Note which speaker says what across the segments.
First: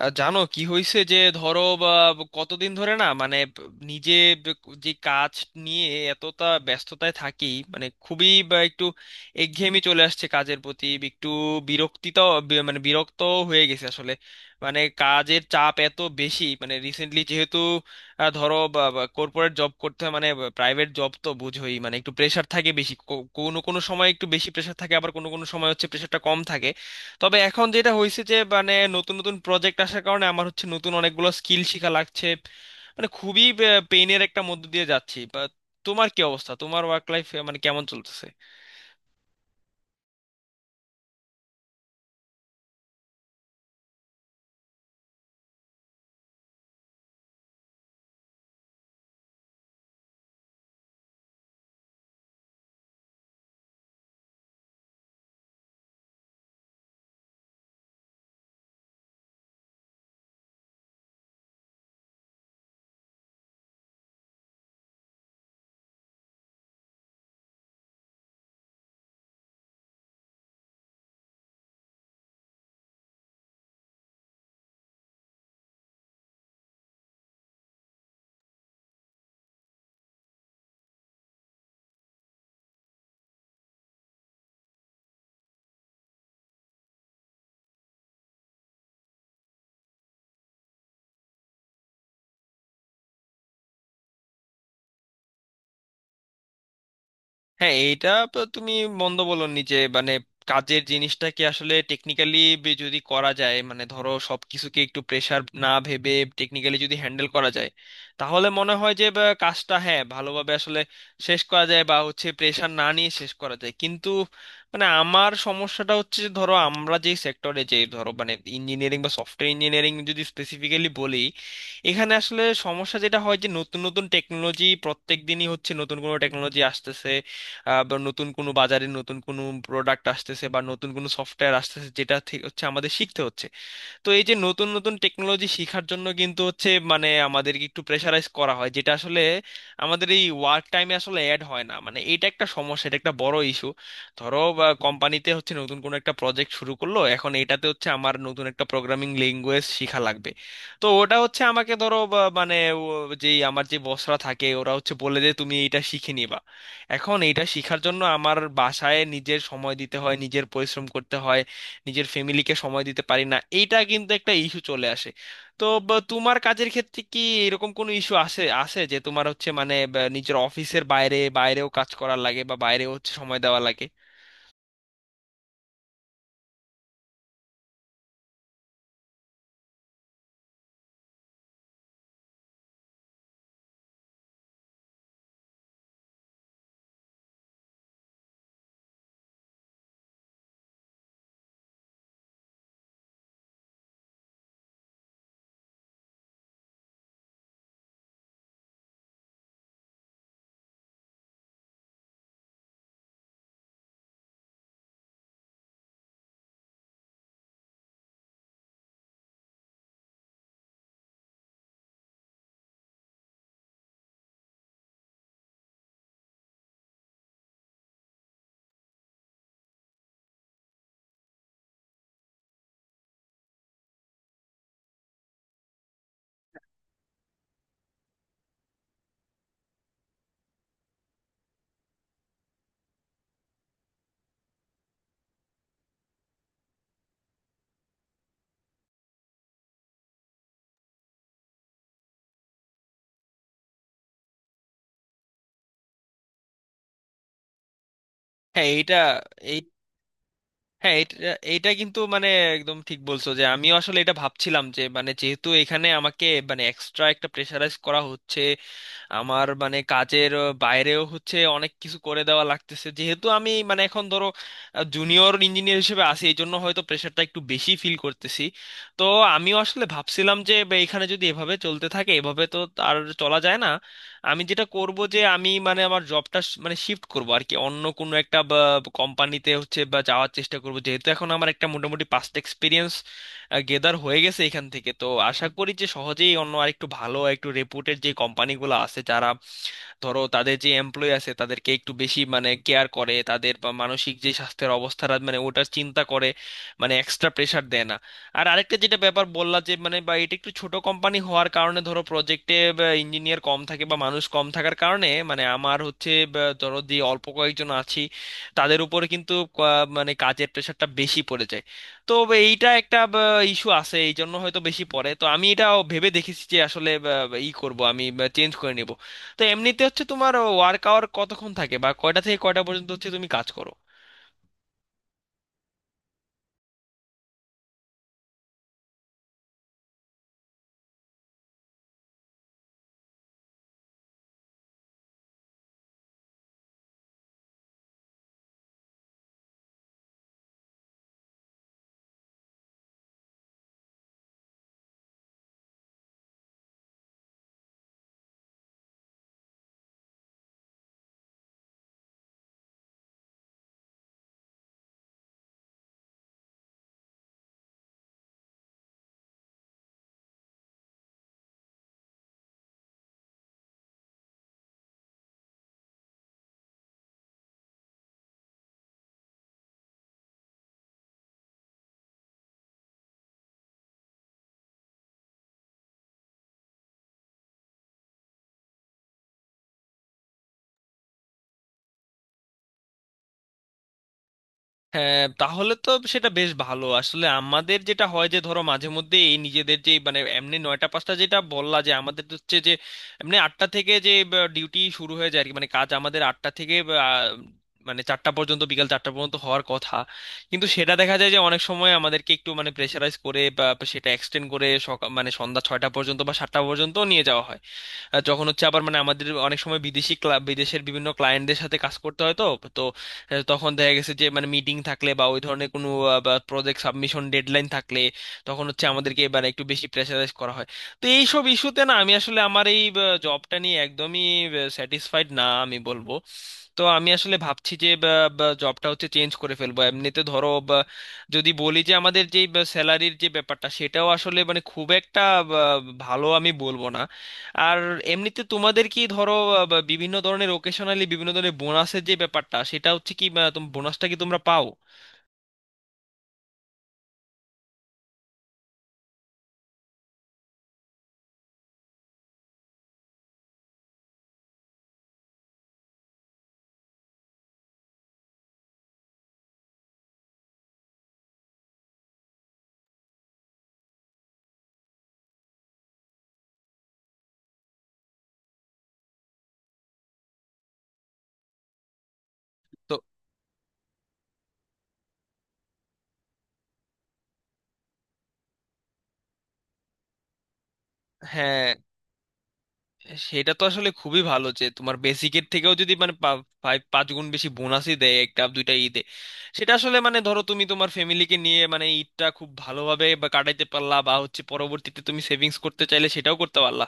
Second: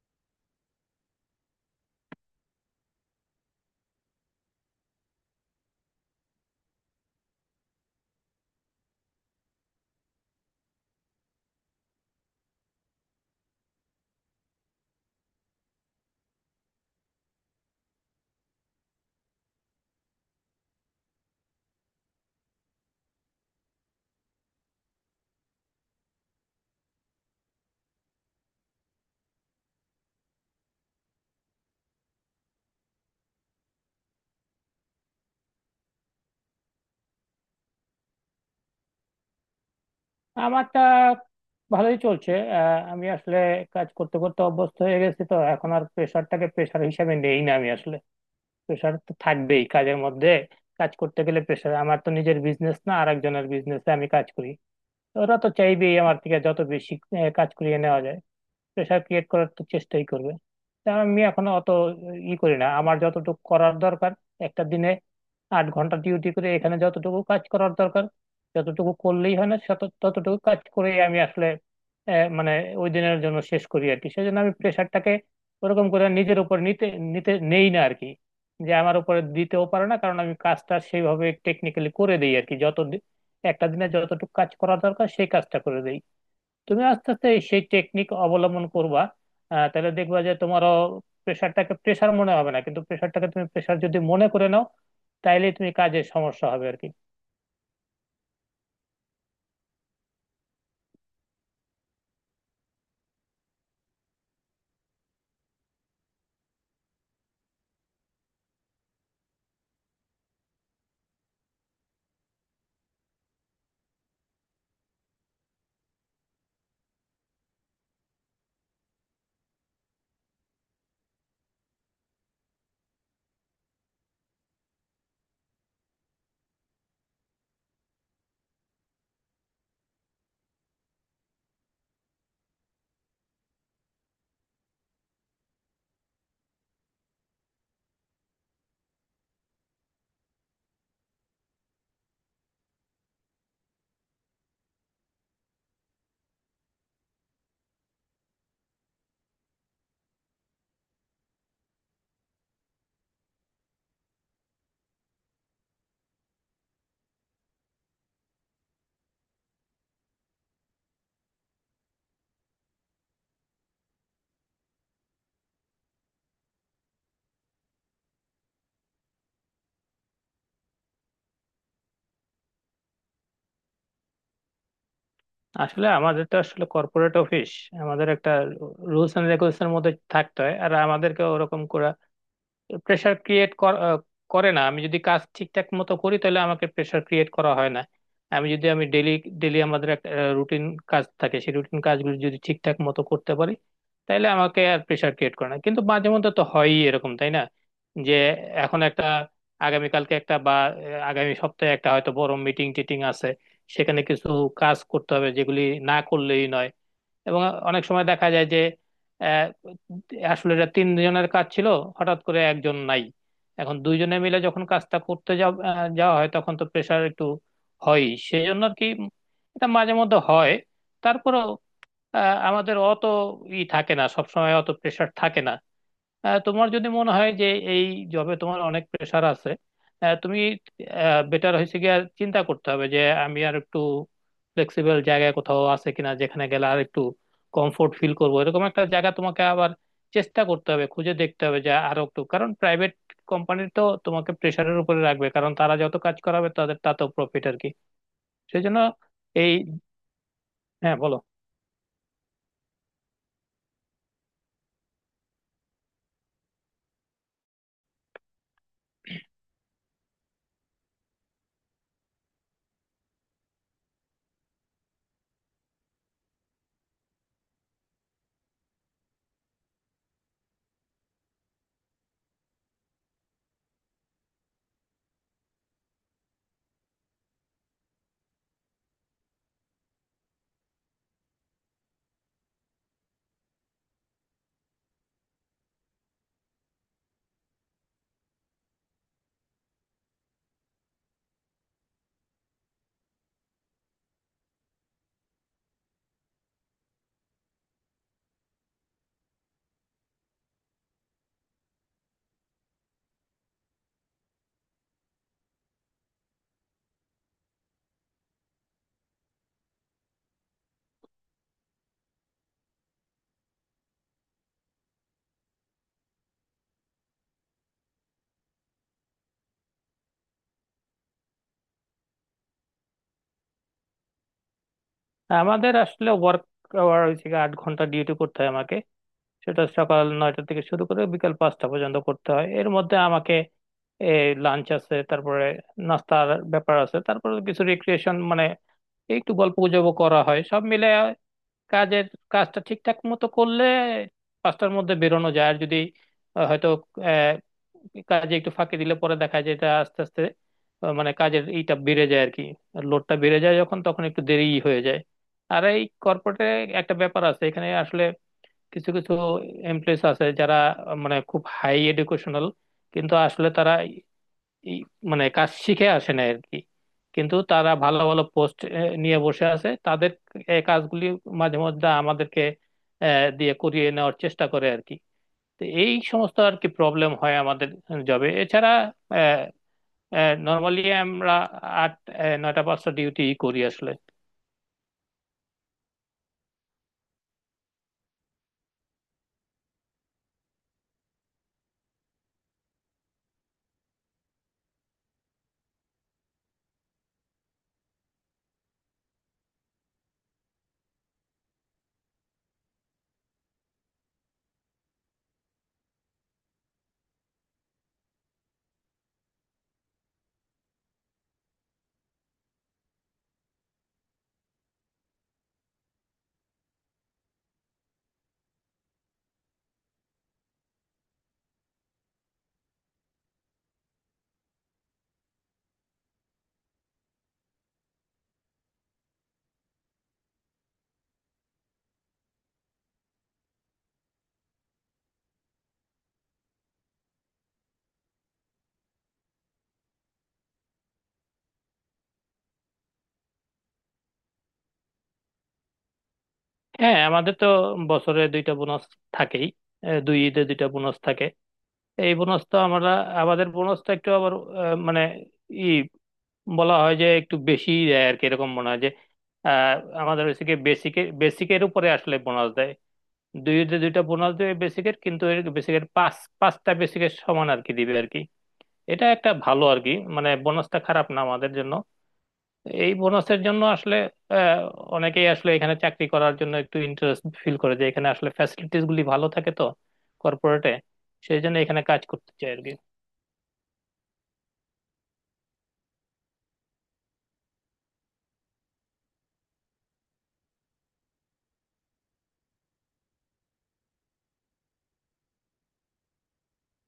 Speaker 1: জানো কি হয়েছে? যে ধরো কতদিন ধরে না মানে নিজে ব- যে কাজ নিয়ে এতটা ব্যস্ততায় থাকি, মানে খুবই একটু একঘেয়েমি চলে আসছে, কাজের প্রতি একটু বিরক্তিতাও মানে বিরক্ত হয়ে গেছে আসলে। মানে কাজের চাপ এত বেশি, মানে রিসেন্টলি যেহেতু ধরো কর্পোরেট জব করতে হয়, মানে প্রাইভেট জব তো বুঝোই, মানে একটু প্রেশার থাকে বেশি, কোনো কোনো সময় একটু বেশি প্রেশার থাকে, আবার কোনো কোনো সময় হচ্ছে প্রেশারটা কম থাকে। তবে এখন যেটা হয়েছে যে মানে নতুন নতুন প্রজেক্ট আসার কারণে আমার হচ্ছে নতুন অনেকগুলো স্কিল শেখা লাগছে, মানে খুবই পেইনের একটা মধ্য দিয়ে যাচ্ছি। তোমার কি অবস্থা? তোমার ওয়ার্ক লাইফ মানে কেমন চলতেছে?
Speaker 2: আমারটা ভালোই চলছে। আমি আসলে কাজ করতে করতে অভ্যস্ত হয়ে গেছি, তো এখন আর প্রেশারটাকে প্রেশার হিসাবে নেই না। আমি আসলে প্রেশার তো থাকবেই কাজের মধ্যে। কাজ করতে গেলে প্রেশার, আমার তো নিজের বিজনেস না, আর একজনের বিজনেসে আমি কাজ করি, তো ওরা তো চাইবেই আমার থেকে যত বেশি কাজ করিয়ে নেওয়া যায়। প্রেশার ক্রিয়েট করার তো চেষ্টাই করবে। তা আমি এখনো অত ই করি না, আমার যতটুকু করার দরকার একটা দিনে 8 ঘন্টা ডিউটি করে এখানে যতটুকু কাজ করার দরকার, যতটুকু করলেই হয় না ততটুকু কাজ করে আমি আসলে মানে ওই দিনের জন্য শেষ করি আর কি। সেজন্য আমি প্রেশারটাকে ওরকম করে নিজের উপর নিতে নিতে নেই না আর কি। যে আমার উপরে দিতেও পারে না, কারণ আমি কাজটা সেইভাবে টেকনিক্যালি করে দিই আর কি। একটা দিনে যতটুকু কাজ করা দরকার সেই কাজটা করে দিই। তুমি আস্তে আস্তে সেই টেকনিক অবলম্বন করবা, তাহলে দেখবা যে তোমারও প্রেশারটাকে প্রেশার মনে হবে না, কিন্তু প্রেশারটাকে তুমি প্রেশার যদি মনে করে নাও তাইলে তুমি কাজে সমস্যা হবে আর কি।
Speaker 1: হ্যাঁ, এইটা তো তুমি মন্দ বলনি যে মানে কাজের জিনিসটাকে আসলে টেকনিক্যালি যদি করা যায়, মানে ধরো সবকিছুকে একটু প্রেসার না ভেবে টেকনিক্যালি যদি হ্যান্ডেল করা যায়, তাহলে মনে হয় যে কাজটা হ্যাঁ ভালোভাবে আসলে শেষ করা যায় বা হচ্ছে প্রেসার না নিয়ে শেষ করা যায়। কিন্তু মানে আমার সমস্যাটা হচ্ছে যে ধরো আমরা যে সেক্টরে, যে ধরো মানে ইঞ্জিনিয়ারিং বা সফটওয়্যার ইঞ্জিনিয়ারিং যদি স্পেসিফিক্যালি বলি, এখানে আসলে সমস্যা যেটা হয় যে নতুন নতুন টেকনোলজি, প্রত্যেক দিনই হচ্ছে নতুন কোনো টেকনোলজি আসতেছে। বা নতুন কোনো বাজারে নতুন কোনো প্রোডাক্ট আসতেছে, বা নতুন কোনো সফটওয়্যার আসতেছে, যেটা থেকে হচ্ছে আমাদের শিখতে হচ্ছে। তো এই যে নতুন নতুন টেকনোলজি শেখার জন্য কিন্তু হচ্ছে মানে আমাদেরকে একটু প্রেশারাইজ করা হয়, যেটা আসলে আমাদের এই ওয়ার্ক টাইমে আসলে অ্যাড হয় না। মানে এটা একটা সমস্যা, এটা একটা বড় ইস্যু। ধরো কোম্পানিতে হচ্ছে নতুন কোনো একটা প্রজেক্ট শুরু করলো, এখন এটাতে হচ্ছে আমার নতুন একটা প্রোগ্রামিং ল্যাঙ্গুয়েজ শেখা লাগবে। তো ওটা হচ্ছে আমাকে ধরো মানে ও- যেই আমার যে বসরা থাকে ওরা হচ্ছে বলে যে তুমি এটা শিখে নিবা। এখন এটা শেখার জন্য আমার বাসায় নিজের সময় দিতে হয়, নিজের পরিশ্রম করতে হয়, নিজের ফ্যামিলিকে সময় দিতে পারি না। এইটা কিন্তু একটা ইস্যু চলে আসে। তো বা তোমার কাজের ক্ষেত্রে কি এরকম কোনো ইস্যু আসে আসে যে তোমার হচ্ছে মানে বা নিজের অফিসের বাইরে বাইরেও কাজ করার লাগে, বা বাইরেও হচ্ছে সময় দেওয়া লাগে?
Speaker 2: আসলে আমাদের তো আসলে কর্পোরেট অফিস, আমাদের একটা রুলস এন্ড রেগুলেশনের মধ্যে থাকতে হয়, আর আমাদেরকে ওরকম করে প্রেশার ক্রিয়েট করে না। আমি যদি কাজ ঠিকঠাক মতো করি তাহলে আমাকে প্রেশার ক্রিয়েট করা হয় না। আমি ডেলি ডেলি আমাদের একটা রুটিন কাজ থাকে, সেই রুটিন কাজগুলো যদি ঠিকঠাক মতো করতে পারি তাহলে আমাকে আর প্রেশার ক্রিয়েট করে না। কিন্তু মাঝে মধ্যে তো হয়ই এরকম, তাই না? যে এখন একটা আগামী সপ্তাহে একটা হয়তো বড় মিটিং টিটিং আছে, সেখানে কিছু কাজ করতে হবে যেগুলি না করলেই নয়। এবং অনেক সময় দেখা যায় যে আহ, আসলে এটা তিনজনের কাজ ছিল, হঠাৎ করে একজন নাই, এখন দুইজনে মিলে যখন কাজটা করতে যাওয়া হয় তখন তো প্রেশার একটু হয়ই, সেই জন্য আর কি। এটা মাঝে মধ্যে হয়। তারপরেও আহ, আমাদের অত ই থাকে না, সবসময় অত প্রেশার থাকে না। তোমার যদি মনে হয় যে এই জবে তোমার অনেক প্রেশার আছে, তুমি বেটার হয়েছে গিয়ে আর চিন্তা করতে হবে যে আমি আর একটু ফ্লেক্সিবল জায়গায় কোথাও আছে কিনা, যেখানে গেলে আর একটু কমফোর্ট ফিল করবো, এরকম একটা জায়গা তোমাকে আবার চেষ্টা করতে হবে, খুঁজে দেখতে হবে যে আরো একটু, কারণ প্রাইভেট কোম্পানি তো তোমাকে প্রেশারের উপরে রাখবে, কারণ তারা যত কাজ করাবে তাদের তাতেও প্রফিট আর কি, সেই
Speaker 1: হ্যাঁ
Speaker 2: জন্য
Speaker 1: এইটা
Speaker 2: এই
Speaker 1: এই
Speaker 2: হ্যাঁ,
Speaker 1: হ্যাঁ এটা
Speaker 2: বলো।
Speaker 1: এইটা কিন্তু মানে একদম ঠিক বলছো যে আমিও আসলে এটা ভাবছিলাম যে মানে যেহেতু এখানে আমাকে মানে এক্সট্রা একটা প্রেশারাইজ করা হচ্ছে, আমার মানে কাজের বাইরেও হচ্ছে অনেক কিছু করে দেওয়া লাগতেছে, যেহেতু আমি মানে এখন ধরো জুনিয়র ইঞ্জিনিয়ার হিসেবে আছি, এই জন্য হয়তো প্রেশারটা একটু বেশি ফিল করতেছি। তো আমিও আসলে ভাবছিলাম যে এখানে যদি এভাবে চলতে থাকে, এভাবে তো আর চলা যায় না। আমি যেটা করব যে আমি মানে আমার জবটা মানে শিফট করব আর কি, অন্য কোনো একটা কোম্পানিতে হচ্ছে বা যাওয়ার চেষ্টা করব, যেহেতু এখন আমার একটা মোটামুটি পাস্ট এক্সপিরিয়েন্স গেদার হয়ে গেছে এখান থেকে। তো আশা করি যে সহজেই অন্য আরেকটু ভালো একটু রেপুটেড যে কোম্পানিগুলো আছে যারা ধরো তাদের যে এমপ্লয়ি আছে তাদেরকে একটু বেশি মানে কেয়ার করে, তাদের বা মানসিক যে স্বাস্থ্যের অবস্থাটা মানে ওটার চিন্তা করে, মানে এক্সট্রা প্রেশার দেয় না। আর আরেকটা যেটা ব্যাপার বললা যে মানে বা এটা একটু ছোট কোম্পানি হওয়ার কারণে ধরো প্রজেক্টে ইঞ্জিনিয়ার কম থাকে বা মানুষ কম থাকার কারণে, মানে আমার হচ্ছে বা ধরো যে অল্প কয়েকজন আছি, তাদের উপরে কিন্তু মানে কাজের প্রেশারটা বেশি পড়ে যায়। তো এইটা একটা ইস্যু আছে, এই জন্য হয়তো বেশি পড়ে। তো আমি এটা ভেবে দেখেছি যে আসলে বা, বা, ই করব, আমি চেঞ্জ করে নিব। তো এমনিতে হচ্ছে তোমার ওয়ার্ক আওয়ার কতক্ষণ থাকে, বা কয়টা থেকে কয়টা পর্যন্ত হচ্ছে তুমি কাজ করো?
Speaker 2: আমাদের আসলে ওয়ার্ক আওয়ার হচ্ছে গিয়ে 8 ঘন্টা ডিউটি করতে হয় আমাকে। সেটা সকাল 9টা থেকে শুরু করে বিকাল 5টা পর্যন্ত করতে হয়। এর মধ্যে আমাকে লাঞ্চ আছে, তারপরে নাস্তার ব্যাপার আছে, তারপরে কিছু রিক্রিয়েশন মানে একটু গল্প গুজব করা হয়। সব মিলে কাজের কাজটা ঠিকঠাক মতো করলে 5টার মধ্যে বেরোনো যায়। আর যদি আহ, হয়তো আহ, কাজে একটু ফাঁকি দিলে পরে দেখা যায় এটা আস্তে আস্তে মানে কাজের এইটা বেড়ে যায় আর কি, লোডটা বেড়ে যায়, যখন তখন একটু দেরিই হয়ে যায়। আর এই কর্পোরেটে একটা ব্যাপার আছে, এখানে আসলে কিছু কিছু এমপ্লয়িজ আছে যারা মানে খুব হাই এডুকেশনাল, কিন্তু আসলে তারা এই মানে কাজ শিখে আসে না আর কি। কিন্তু তারা ভালো ভালো পোস্ট নিয়ে বসে আছে, তাদের এই কাজগুলি মাঝে মধ্যে আমাদেরকে আহ, দিয়ে করিয়ে নেওয়ার চেষ্টা করে আর কি। তো এই সমস্ত আর কি প্রবলেম হয় আমাদের জবে। এছাড়া নর্মালি আমরা আট 9টা-5টা ডিউটি করি আসলে।
Speaker 1: হ্যাঁ, তাহলে তো সেটা বেশ ভালো। আসলে আমাদের যেটা হয় যে ধরো মাঝে মধ্যে এই নিজেদের যে মানে এমনি 9টা 5টা যেটা বললা, যে আমাদের তো হচ্ছে যে এমনি 8টা থেকে যে ডিউটি শুরু হয়ে যায় আর কি, মানে কাজ আমাদের 8টা থেকে আহ, মানে 4টা পর্যন্ত, বিকাল 4টা পর্যন্ত হওয়ার কথা। কিন্তু সেটা দেখা যায় যে অনেক সময় আমাদেরকে একটু মানে প্রেশারাইজ করে বা সেটা এক্সটেন্ড করে সকাল মানে সন্ধ্যা 6টা পর্যন্ত বা 7টা পর্যন্ত নিয়ে যাওয়া হয়। যখন হচ্ছে আবার মানে আমাদের অনেক সময় বিদেশি বিদেশের বিভিন্ন ক্লায়েন্টদের সাথে কাজ করতে হয়, তো তো তখন দেখা গেছে যে মানে মিটিং থাকলে বা ওই ধরনের কোনো প্রজেক্ট সাবমিশন ডেডলাইন থাকলে, তখন হচ্ছে আমাদেরকে এবার একটু বেশি প্রেশারাইজ করা হয়। তো এইসব ইস্যুতে না আমি আসলে আমার এই জবটা নিয়ে একদমই স্যাটিসফাইড না, আমি বলবো। তো আমি আসলে ভাবছি যে জবটা হচ্ছে চেঞ্জ করে ফেলবো। এমনিতে ধরো যদি বলি যে আমাদের যে স্যালারির যে ব্যাপারটা সেটাও আসলে মানে খুব একটা বা, ভালো আমি বলবো না। আর এমনিতে তোমাদের কি ধরো বিভিন্ন ধরনের ওকেশনালি বিভিন্ন ধরনের বোনাসের যে ব্যাপারটা সেটা হচ্ছে কি বোনাসটা কি তোমরা পাও?
Speaker 2: হ্যাঁ, আমাদের তো বছরে দুইটা বোনাস থাকেই, দুই ঈদে দুইটা বোনাস থাকে। এই বোনস তো আমরা আমাদের বোনস তো একটু আবার মানে ই বলা হয় যে একটু বেশি দেয় আর কি, এরকম মনে হয় যে আহ, আমাদের ওইদিকে বেসিকের উপরে আসলে বোনাস দেয়। দুইটা বোনাস দেবে বেসিকের, কিন্তু বেসিকের পাঁচটা বেসিকের সমান আর কি দিবে আর কি। এটা একটা ভালো আর কি, মানে বোনাসটা খারাপ না আমাদের জন্য। এই
Speaker 1: তো
Speaker 2: বোনাসের জন্য আসলে আহ, অনেকেই আসলে এখানে চাকরি করার জন্য একটু ইন্টারেস্ট ফিল করে, যে এখানে আসলে ফ্যাসিলিটিস গুলি ভালো থাকে তো কর্পোরেটে, সেই জন্য
Speaker 1: হ্যাঁ,
Speaker 2: এখানে কাজ করতে চায় আর কি।
Speaker 1: সেটা তো আসলে খুবই ভালো যে তোমার বেসিকের থেকেও যদি মানে পাঁচ পাঁচ গুণ বেশি বোনাসই দেয় একটা 2টা ঈদে। সেটা আসলে মানে ধরো তুমি তোমার ফ্যামিলিকে নিয়ে মানে ঈদটা খুব ভালোভাবে বা কাটাইতে পারলা, বা হচ্ছে পরবর্তীতে তুমি সেভিংস করতে চাইলে সেটাও করতে পারলা।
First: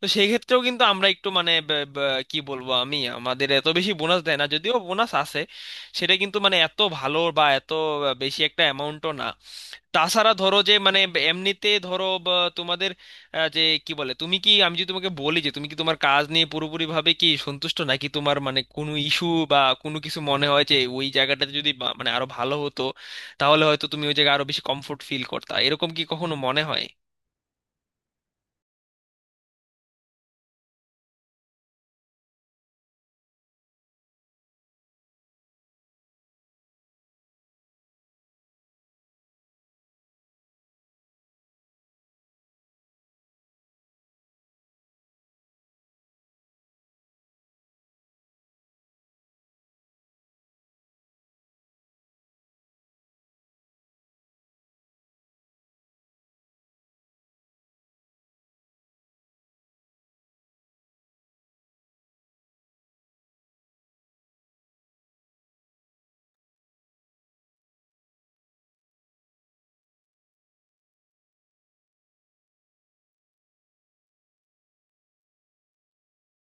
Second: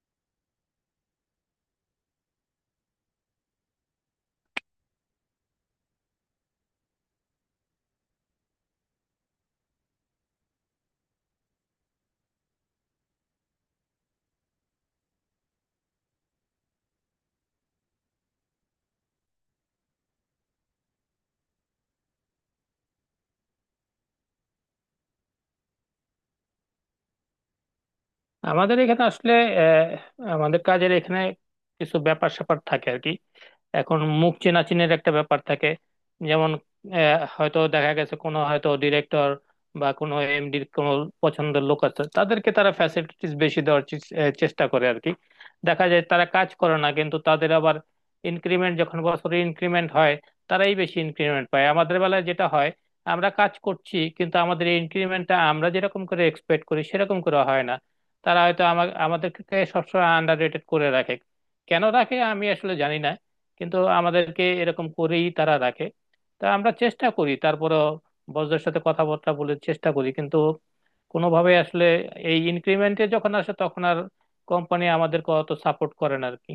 Speaker 1: তো সেই ক্ষেত্রেও কিন্তু আমরা একটু মানে কি বলবো, আমি, আমাদের এত বেশি বোনাস দেয় না, যদিও বোনাস আছে, সেটা কিন্তু মানে এত ভালো বা এত বেশি একটা অ্যামাউন্টও না। তাছাড়া ধরো যে মানে এমনিতে ধরো বা তোমাদের যে কি বলে, তুমি কি, আমি যদি তোমাকে বলি যে তুমি কি তোমার কাজ নিয়ে পুরোপুরি ভাবে কি সন্তুষ্ট, নাকি তোমার মানে কোনো ইস্যু বা কোনো কিছু মনে হয় যে ওই জায়গাটাতে যদি মানে আরো ভালো হতো, তাহলে হয়তো তুমি ওই জায়গায় আরো বেশি কমফোর্ট ফিল করতা? এরকম কি কখনো মনে হয়?
Speaker 2: আমাদের এখানে আসলে আহ, আমাদের কাজের এখানে কিছু ব্যাপার স্যাপার থাকে আর কি। এখন মুখ চেনাচিনের একটা ব্যাপার থাকে। যেমন হয়তো দেখা গেছে কোনো হয়তো ডিরেক্টর বা কোনো এমডির কোনো পছন্দের লোক আছে, তাদেরকে তারা ফ্যাসিলিটিস বেশি দেওয়ার চেষ্টা করে আর কি। দেখা যায় তারা কাজ করে না, কিন্তু তাদের আবার ইনক্রিমেন্ট, যখন বছরে ইনক্রিমেন্ট হয় তারাই বেশি ইনক্রিমেন্ট পায়। আমাদের বেলায় যেটা হয়, আমরা কাজ করছি কিন্তু আমাদের ইনক্রিমেন্টটা আমরা যেরকম করে এক্সপেক্ট করি সেরকম করে হয় না। তারা হয়তো আমাদেরকে সবসময় আন্ডার রেটেড করে রাখে। কেন রাখে আমি আসলে জানি না, কিন্তু আমাদেরকে এরকম করেই তারা রাখে। তা আমরা চেষ্টা করি, তারপরে বসদের সাথে কথাবার্তা বলে চেষ্টা করি, কিন্তু কোনোভাবে আসলে এই ইনক্রিমেন্টে যখন আসে তখন আর কোম্পানি আমাদেরকে অত সাপোর্ট করে না আর কি।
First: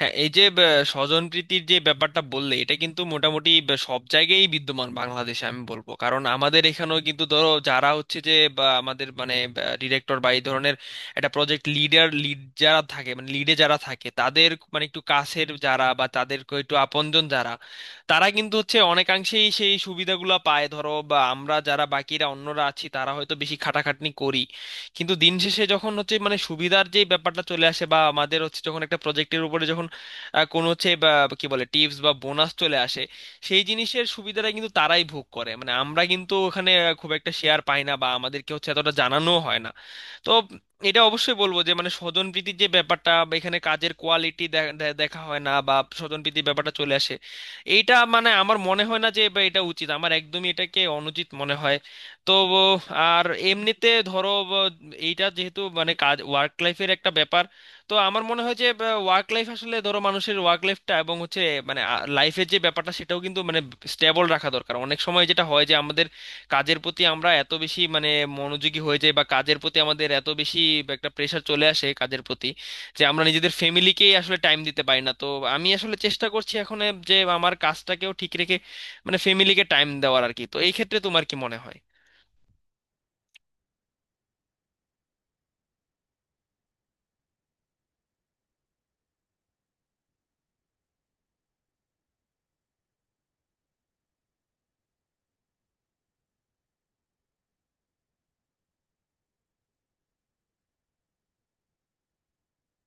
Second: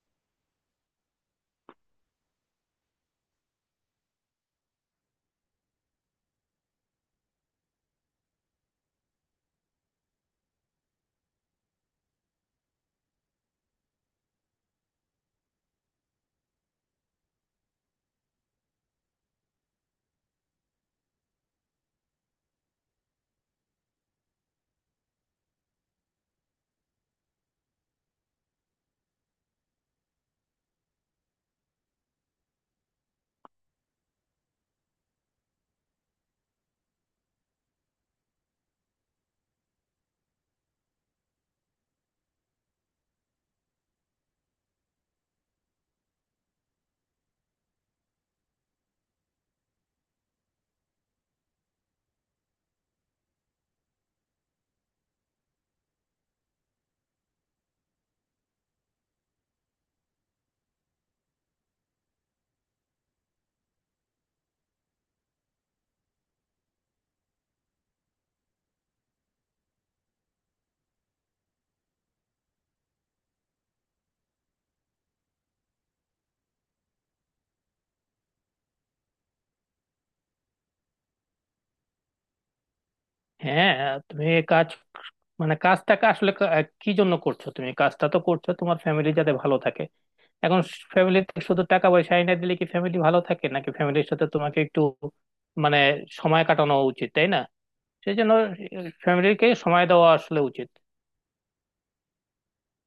Speaker 1: হ্যাঁ, এই যে স্বজনপ্রীতির যে ব্যাপারটা বললে, এটা কিন্তু মোটামুটি সব জায়গায় বিদ্যমান বাংলাদেশে, আমি বলবো। কারণ আমাদের এখানেও কিন্তু ধরো যারা হচ্ছে যে বা আমাদের মানে ডিরেক্টর বা এই ধরনের একটা প্রজেক্ট লিডার, লিড যারা থাকে মানে লিডে যারা থাকে তাদের মানে একটু কাছের যারা, বা তাদের একটু আপনজন যারা, তারা কিন্তু হচ্ছে অনেকাংশেই সেই সুবিধাগুলো পায়। ধরো বা আমরা যারা বাকিরা অন্যরা আছি, তারা হয়তো বেশি খাটাখাটনি করি, কিন্তু দিন শেষে যখন হচ্ছে মানে সুবিধার যে ব্যাপারটা চলে আসে, বা আমাদের হচ্ছে যখন একটা প্রজেক্টের উপরে যখন কোনো হচ্ছে বা কি বলে টিপস বা বোনাস চলে আসে, সেই জিনিসের সুবিধাটা কিন্তু তারাই ভোগ করে। মানে আমরা কিন্তু ওখানে খুব একটা শেয়ার পাই না বা আমাদেরকে হচ্ছে এতটা জানানো হয় না। তো এটা অবশ্যই বলবো যে মানে স্বজনপ্রীতির যে ব্যাপারটা, বা এখানে কাজের কোয়ালিটি দেখা হয় না, বা স্বজনপ্রীতির ব্যাপারটা চলে আসে, এইটা মানে আমার মনে হয় না যে বা এটা উচিত, আমার একদমই এটাকে অনুচিত মনে হয়। তো আর এমনিতে ধরো এইটা যেহেতু মানে কাজ ওয়ার্ক লাইফের একটা ব্যাপার, তো আমার মনে হয় যে ওয়ার্ক লাইফ আসলে ধরো, মানুষের ওয়ার্ক লাইফটা এবং হচ্ছে মানে লাইফের যে ব্যাপারটা সেটাও কিন্তু মানে স্টেবল রাখা দরকার। অনেক সময় যেটা হয় যে আমাদের কাজের প্রতি আমরা এত বেশি মানে মনোযোগী হয়ে যাই, বা কাজের প্রতি আমাদের এত বেশি একটা প্রেশার চলে আসে কাজের প্রতি, যে আমরা নিজেদের ফ্যামিলিকেই আসলে টাইম দিতে পারি না। তো আমি আসলে চেষ্টা করছি এখন এ যে আমার কাজটাকেও ঠিক রেখে মানে ফ্যামিলিকে টাইম দেওয়ার আর কি। তো এই ক্ষেত্রে তোমার কি মনে হয়?
Speaker 2: হ্যাঁ, তুমি এই কাজ মানে কাজটাকে আসলে কি জন্য করছো? তুমি কাজটা তো করছো তোমার ফ্যামিলি যাতে ভালো থাকে। এখন ফ্যামিলিতে শুধু টাকা পয়সা এনে দিলে কি ফ্যামিলি ভালো থাকে, নাকি ফ্যামিলির সাথে তোমাকে একটু মানে সময় কাটানো উচিত? তাই না? সেই জন্য ফ্যামিলিকে সময় দেওয়া আসলে উচিত।